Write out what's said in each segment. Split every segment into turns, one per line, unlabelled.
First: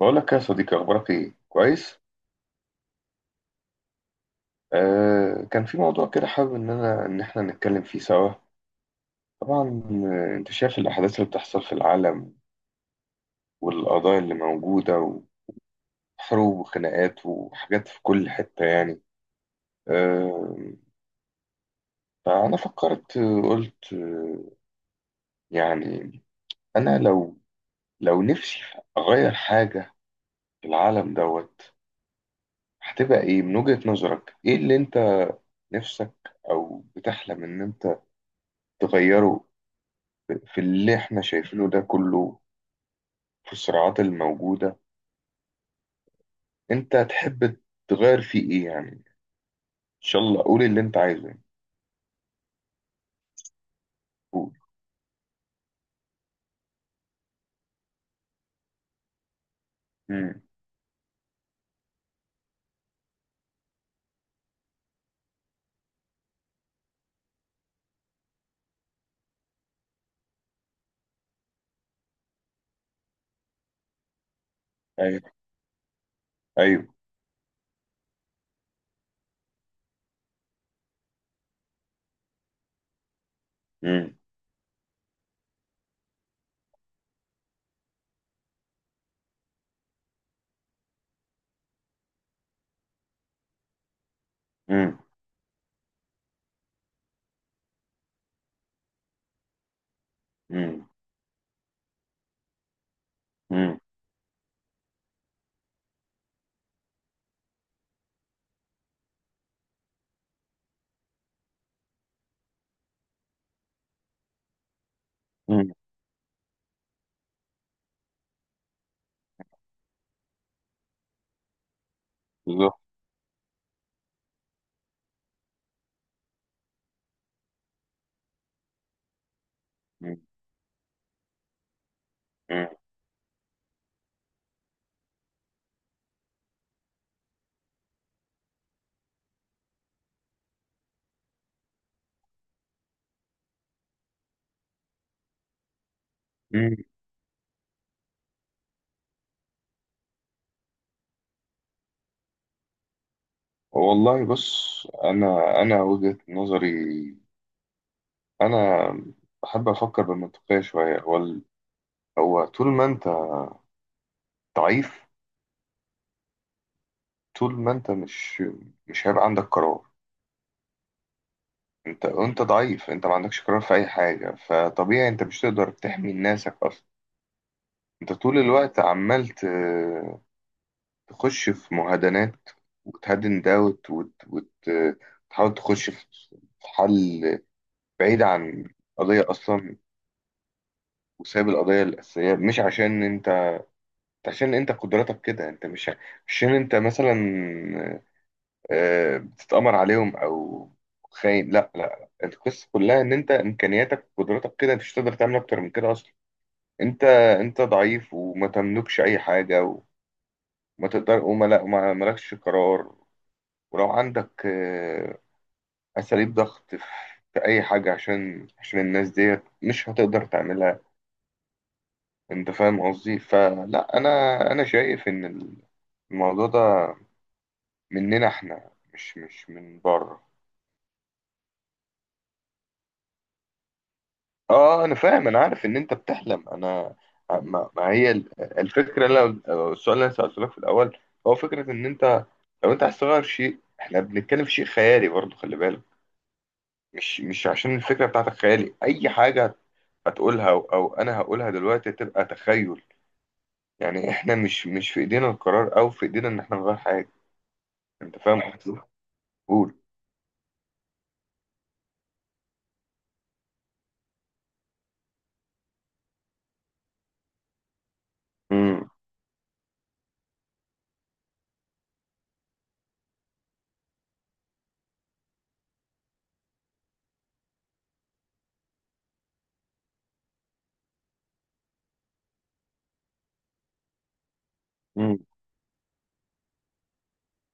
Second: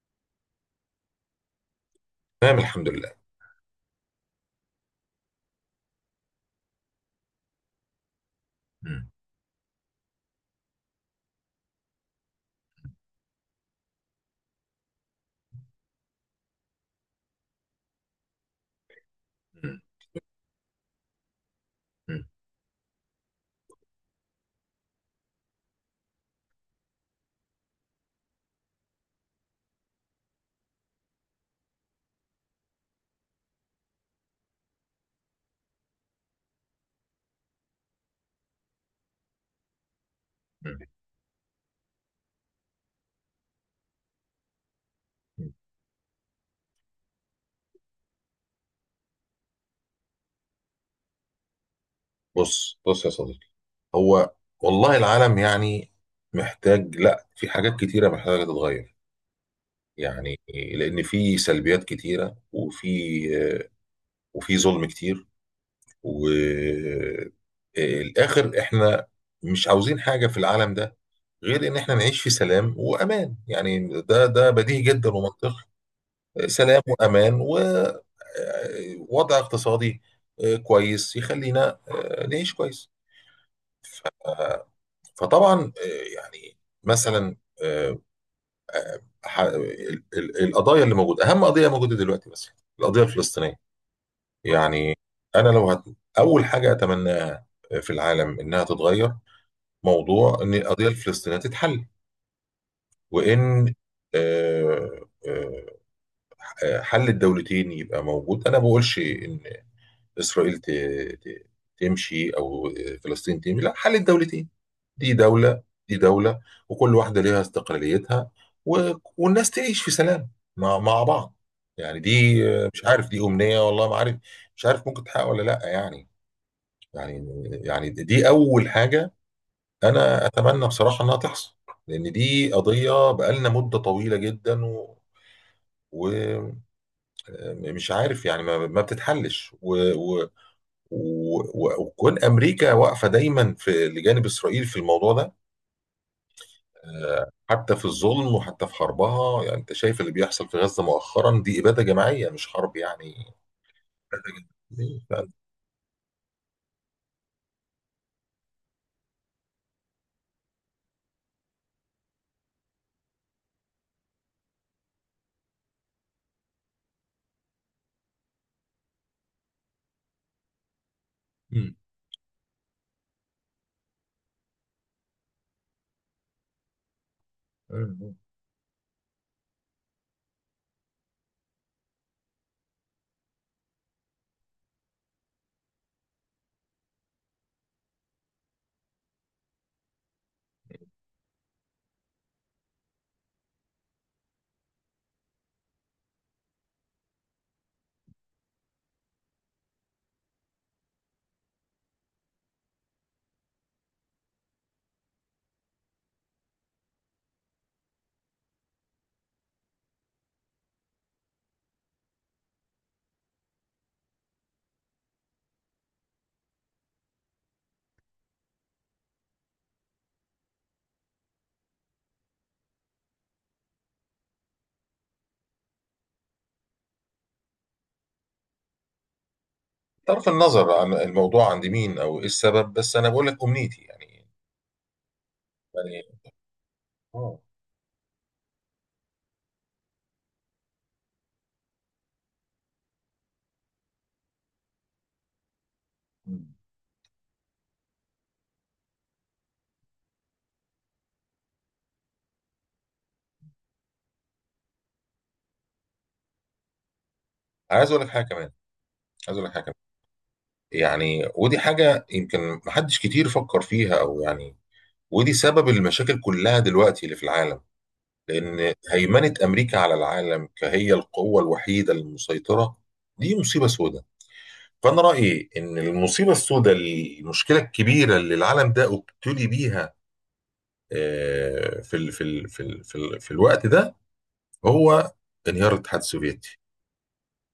بقول لك يا صديقي، اخبارك ايه؟ كويس.
تمام الحمد لله.
كان في موضوع كده حابب ان انا ان احنا نتكلم فيه سوا. طبعا، انت شايف الاحداث اللي بتحصل في العالم، والقضايا اللي موجوده، وحروب وخناقات وحاجات في كل حته، آه
م-
فانا فكرت، قلت، يعني انا لو، نفسي اغير حاجه في العالم دوت، هتبقى ايه؟ من وجهة نظرك، ايه اللي انت نفسك او بتحلم ان انت تغيره في
م-
اللي احنا شايفينه ده كله، في الصراعات الموجودة؟
م.
انت تحب تغير فيه ايه؟ ان شاء الله قول اللي انت عايزه يعني.
بص يا صديقي، هو
قول.
والله العالم يعني محتاج، لا في حاجات كتيرة محتاجة تتغير يعني.
امم.
لأن في سلبيات كتيرة وفي ظلم كتير والآخر، احنا مش عاوزين حاجة في العالم ده غير إن احنا نعيش في سلام وأمان. يعني ده بديهي جدا
ايوه.
ومنطقي. سلام
ايوه.
وأمان ووضع اقتصادي كويس يخلينا نعيش كويس.
امم.
فطبعا يعني مثلا، آه، القضايا اللي موجوده، اهم قضيه موجوده دلوقتي مثلا القضيه الفلسطينيه يعني.
امم.
انا لو اول حاجه اتمناها في العالم انها تتغير، موضوع ان
امم.
القضيه الفلسطينيه تتحل وان
امم.
آه، آه، حل الدولتين يبقى موجود. انا ما بقولش ان إسرائيل ت... تمشي أو فلسطين تمشي، لا، حل الدولتين. دي دولة
امم.
دي دولة وكل واحدة ليها استقلاليتها و والناس تعيش في سلام مع بعض يعني. دي،
بالظبط.
مش عارف، دي أمنية والله، ما عارف مش عارف ممكن تحقق ولا لا يعني. يعني يعني دي أول حاجة
مم.
أنا أتمنى بصراحة إنها تحصل، لأن دي
مم.
قضية بقالنا مدة طويلة جدا ومش عارف يعني، ما بتتحلش وكون امريكا واقفه دايما في لجانب اسرائيل في الموضوع ده،
مم.
حتى في الظلم وحتى في حربها. يعني انت شايف اللي بيحصل في غزه مؤخرا، دي اباده جماعيه مش حرب يعني. إبادة
والله بص،
جماعية.
انا وجهة نظري، انا بحب افكر بالمنطقية شوية. هو طول ما انت ضعيف، طول ما انت مش هيبقى عندك قرار.
مم.
انت ضعيف، انت ما عندكش قرار في اي حاجة، فطبيعي انت مش تقدر تحمي ناسك اصلا. انت
مم.
طول الوقت عمال تخش في مهادنات وتهدن ده وتحاول تخش في حل بعيد عن قضية اصلا، وسايب القضية الأساسية. مش عشان انت، عشان انت قدراتك كده، انت مش عشان انت مثلا بتتأمر عليهم او خاين، لا لا، القصة كلها ان انت امكانياتك وقدراتك كده، انت مش هتقدر تعمل اكتر من كده اصلا. انت انت ضعيف وما تملكش اي حاجه، وما تقدر وما لا ما مالكش قرار، ولو عندك اساليب ضغط في اي حاجه، عشان الناس ديت مش هتقدر تعملها. انت فاهم قصدي؟ فلا، انا شايف ان الموضوع ده مننا احنا، مش من بره.
طرف النظر عن الموضوع عند مين او ايه السبب، بس انا بقول لك امنيتي يعني
اه انا فاهم، انا عارف ان انت
يعني.
بتحلم. انا
اه.
ما هي الفكره، السؤال اللي انا سالته لك في الاول، هو فكره ان انت لو انت عايز تغير شيء، احنا بنتكلم في شيء خيالي برضه، خلي بالك.
مم.
مش عشان الفكره بتاعتك خيالي، اي حاجه هتقولها او انا هقولها دلوقتي تبقى تخيل، يعني احنا مش في ايدينا القرار، او في ايدينا ان احنا نغير حاجه.
عايز اقول لك
انت
حاجه
فاهم
كمان،
قصدي؟
عايز اقول لك حاجه كمان.
قول.
يعني ودي حاجه يمكن محدش كتير فكر فيها، او يعني ودي سبب المشاكل كلها دلوقتي اللي في العالم، لأن
امم.
هيمنة أمريكا على العالم كهي القوة الوحيدة المسيطرة دي مصيبة سوداء. فأنا رأيي إن المصيبة السوداء، المشكلة الكبيرة اللي العالم ده ابتلي بيها في الوقت ده، هو
امم.
انهيار الاتحاد السوفيتي.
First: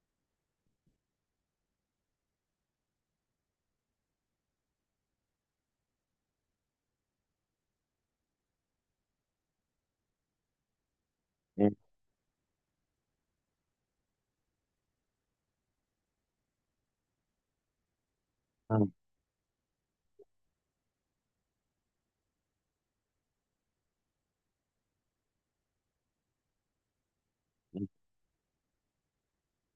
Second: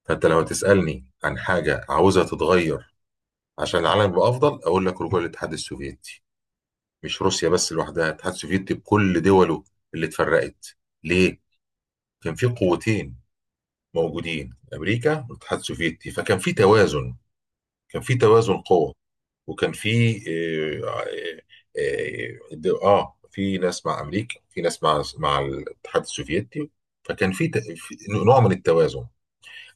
فأنت لو تسألني عن حاجة عاوزها تتغير عشان العالم يبقى أفضل، أقول لك رجوع الاتحاد السوفيتي. مش روسيا بس لوحدها، الاتحاد السوفيتي بكل دوله اللي اتفرقت. ليه؟
امم.
كان في قوتين موجودين، امريكا والاتحاد السوفيتي، فكان في توازن، كان في توازن
امم.
قوة. وكان في آه في ناس مع امريكا، في ناس مع الاتحاد السوفيتي، فكان في نوع من التوازن.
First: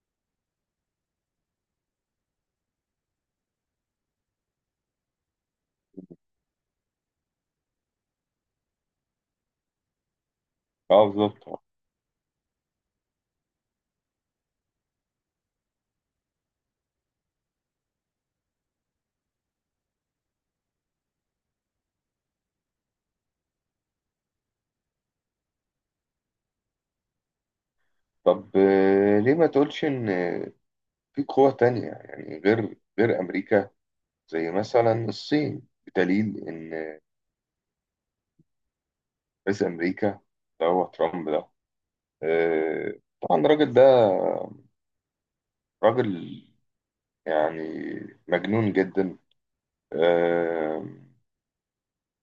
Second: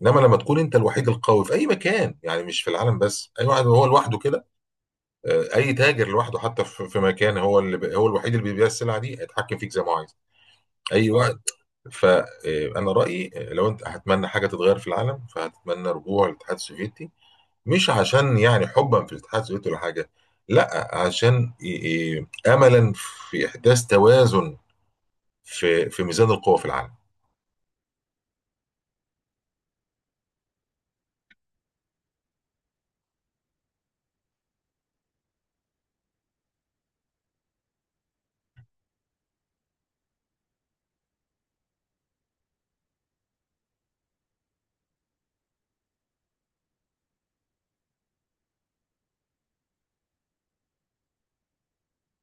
انما لما تكون انت الوحيد القوي في اي مكان، يعني مش في العالم بس، اي واحد هو لوحده كده، اي تاجر لوحده حتى في مكان هو اللي هو الوحيد اللي بيبيع السلعه دي، هيتحكم فيك زي ما هو عايز.
اه
اي واحد.
بالظبط.
فانا رايي لو انت هتمنى حاجه تتغير في العالم، فهتتمنى رجوع الاتحاد السوفيتي. مش عشان يعني حبا في الاتحاد السوفيتي ولا حاجه، لا، عشان املا في احداث توازن في ميزان القوى في العالم.
طب، ليه ما تقولش ان في قوة تانية يعني غير امريكا، زي مثلا الصين؟ بدليل ان رئيس امريكا اللي هو ترامب ده، آه، طبعا الراجل ده راجل يعني مجنون جدا، آه،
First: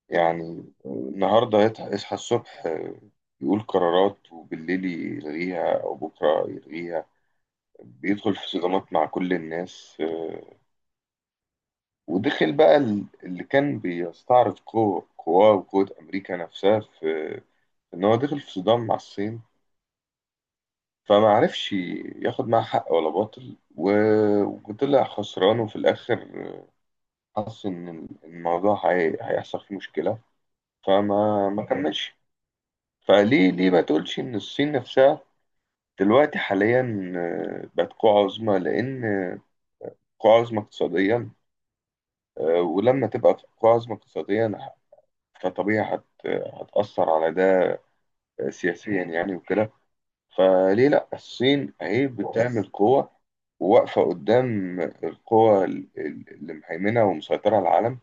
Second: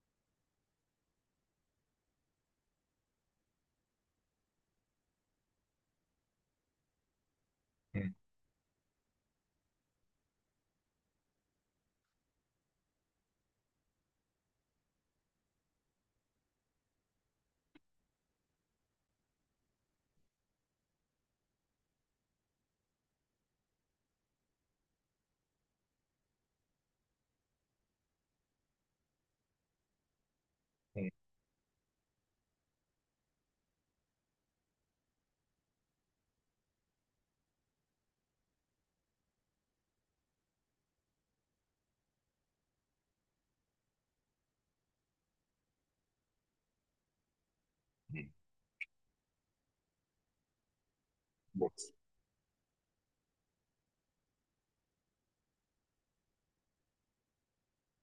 يعني النهارده يصحى الصبح يقول قرارات وبالليل يلغيها او بكره يلغيها،
مم.
بيدخل في صدامات مع كل الناس. ودخل بقى اللي كان بيستعرض قواه وقوة امريكا نفسها في ان هو دخل في صدام مع الصين، فما عرفش ياخد معاه حق ولا باطل، وطلع خسران. وفي الاخر حس ان الموضوع هيحصل فيه مشكله
مم.
فما ما كملش. فليه، ما تقولش ان الصين نفسها دلوقتي حاليا، بقت قوة عظمى، لان قوة عظمى اقتصاديا، ولما تبقى قوة عظمى اقتصاديا فطبيعي هتأثر على ده سياسيا يعني وكده. فليه لا؟ الصين
بص
اهي بتعمل قوة وواقفة قدام القوة اللي مهيمنة ومسيطرة على العالم،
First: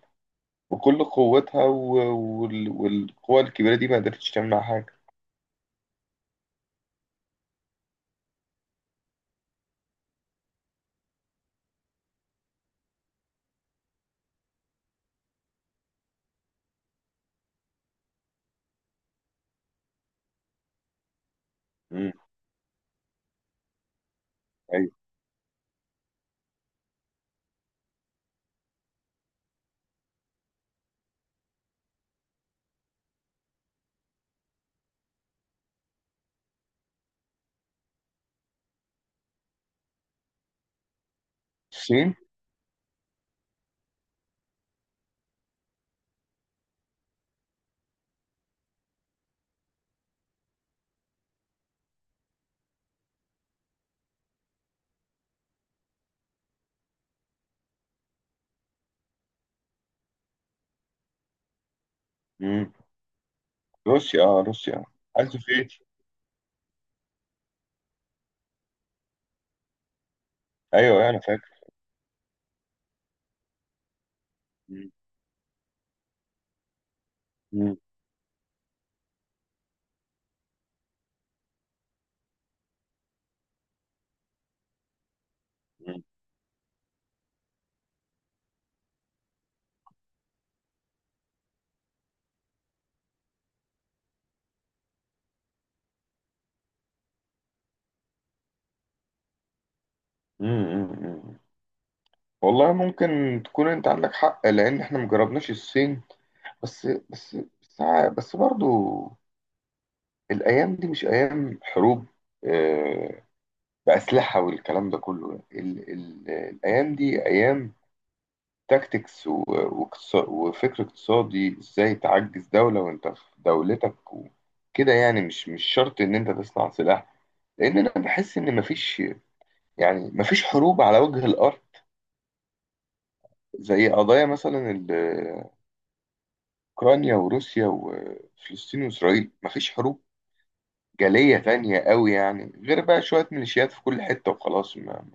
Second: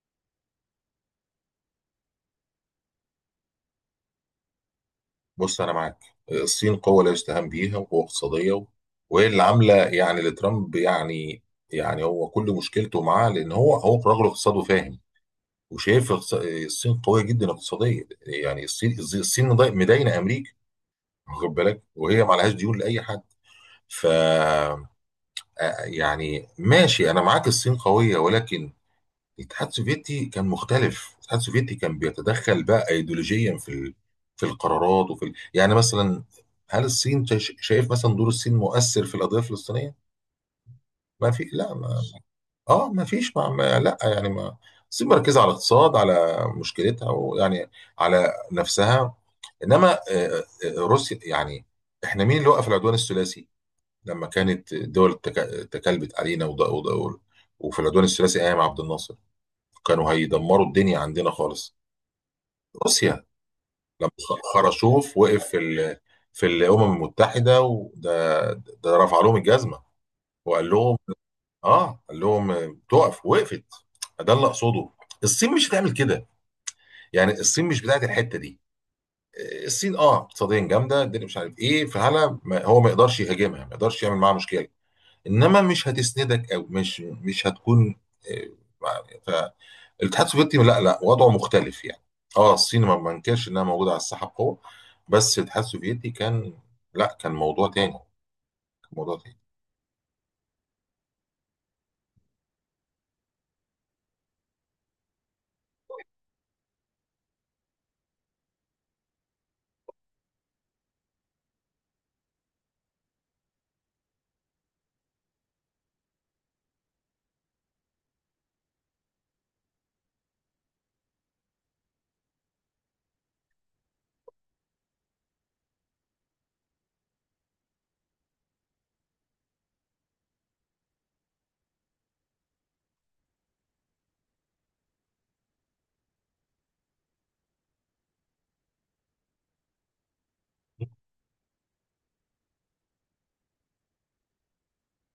وكل قوتها والقوى الكبيرة دي ما قدرتش تمنع حاجة.
بص انا معاك، الصين قوه لا يستهان بيها وقوه اقتصاديه، و- وهي اللي عامله يعني لترامب يعني. يعني هو كل مشكلته معاه لان هو رجل اقتصاد وفاهم وشايف الصين قويه جدا اقتصاديا. يعني الصين مداينه امريكا، واخد بالك،
امم.
وهي ما عليهاش ديون لاي حد. ف
ايوه.
يعني ماشي انا معاك الصين قويه، ولكن الاتحاد السوفيتي كان مختلف. الاتحاد السوفيتي كان بيتدخل بقى ايديولوجيا في في القرارات وفي يعني مثلا، هل الصين شايف مثلا دور الصين مؤثر في القضيه الفلسطينيه؟ ما في لا،
الصين.
اه ما فيش، لا يعني ما. بس مركزه على الاقتصاد، على مشكلتها ويعني على نفسها. انما روسيا يعني، احنا مين اللي وقف العدوان الثلاثي لما كانت الدول تكلبت علينا وفي العدوان الثلاثي ايام عبد الناصر كانوا هيدمروا الدنيا عندنا خالص؟
امم.
روسيا. لما
روسيا. اه روسيا.
خرشوف
عايز
وقف في
فيت.
في الامم المتحده، وده رفع لهم الجزمه وقال لهم،
ايوه انا فاكر.
اه قال لهم تقف، وقفت. ده اللي اقصده.
مم.
الصين مش هتعمل كده، يعني الصين
مم.
مش بتاعت الحته دي. الصين اه اقتصاديا جامده الدنيا مش عارف ايه، فهلا هو ما يقدرش يهاجمها، ما يقدرش يعمل معاها مشكله، انما مش
مم.
هتسندك او مش هتكون آه، مع- فالاتحاد السوفيتي لا، لا وضعه مختلف يعني. اه الصين ما بنكرش انها موجوده على الساحه بقوه، بس الاتحاد السوفيتي كان، لا كان موضوع تاني، كان موضوع تاني.
مم. مم. والله ممكن تكون انت عندك حق، لان احنا مجربناش الصين. بس بس برضو، الايام دي مش ايام حروب آه، بأسلحة والكلام ده كله. ال الأيام دي أيام تاكتكس وفكر اقتصادي، ازاي تعجز دولة وانت في دولتك وكده، يعني مش شرط ان انت تصنع سلاح. لان انا بحس ان مفيش، يعني مفيش حروب على وجه الارض زي قضايا مثلا اوكرانيا وروسيا وفلسطين واسرائيل. مفيش حروب جالية تانية قوي يعني، غير بقى شوية ميليشيات في كل حتة وخلاص.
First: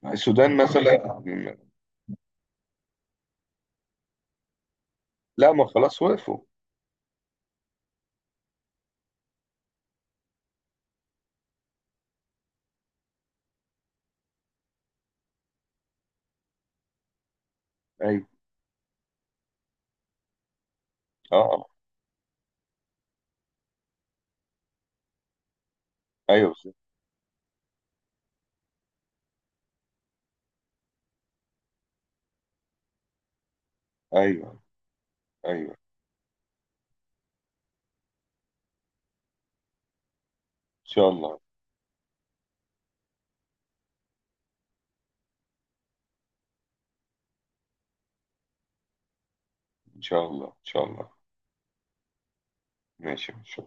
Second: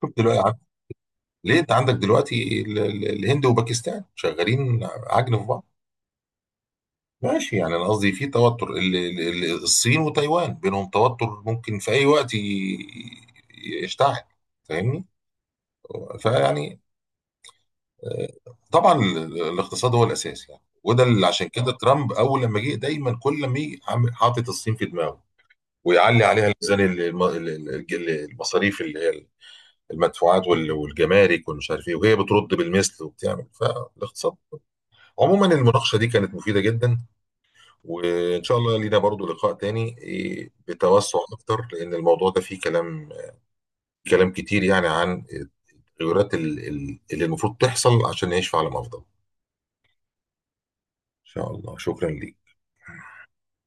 شوف
السودان
دلوقتي،
مثلا.
ليه انت عندك دلوقتي الهند وباكستان شغالين عجن في
لا
بعض؟
ما خلاص وقفوا.
ماشي، يعني انا قصدي في توتر، الصين وتايوان بينهم توتر ممكن في اي وقت يشتعل. فاهمني؟ فيعني
ايوه.
آه، طبعا الاقتصاد هو الاساس يعني. وده اللي
اه.
عشان
آه.
كده ترامب اول لما جه دايما، كل ما يجي حاطط الصين في دماغه، ويعلي
ايوه
عليها
بالظبط.
ميزان المصاريف اللي هي المدفوعات والجمارك والمش عارف ايه، وهي بترد بالمثل وبتعمل فالاقتصاد.
ايوه.
عموما
ايوه.
المناقشة دي كانت مفيدة جدا، وإن شاء الله لينا برضو لقاء تاني
ان شاء
بتوسع
الله.
أكتر، لأن الموضوع ده فيه كلام، كلام كتير يعني عن التغيرات اللي المفروض تحصل عشان نعيش في عالم أفضل. إن
إن شاء الله. إن شاء الله.
شاء الله. شكرا ليك.
ماشي، شكرا.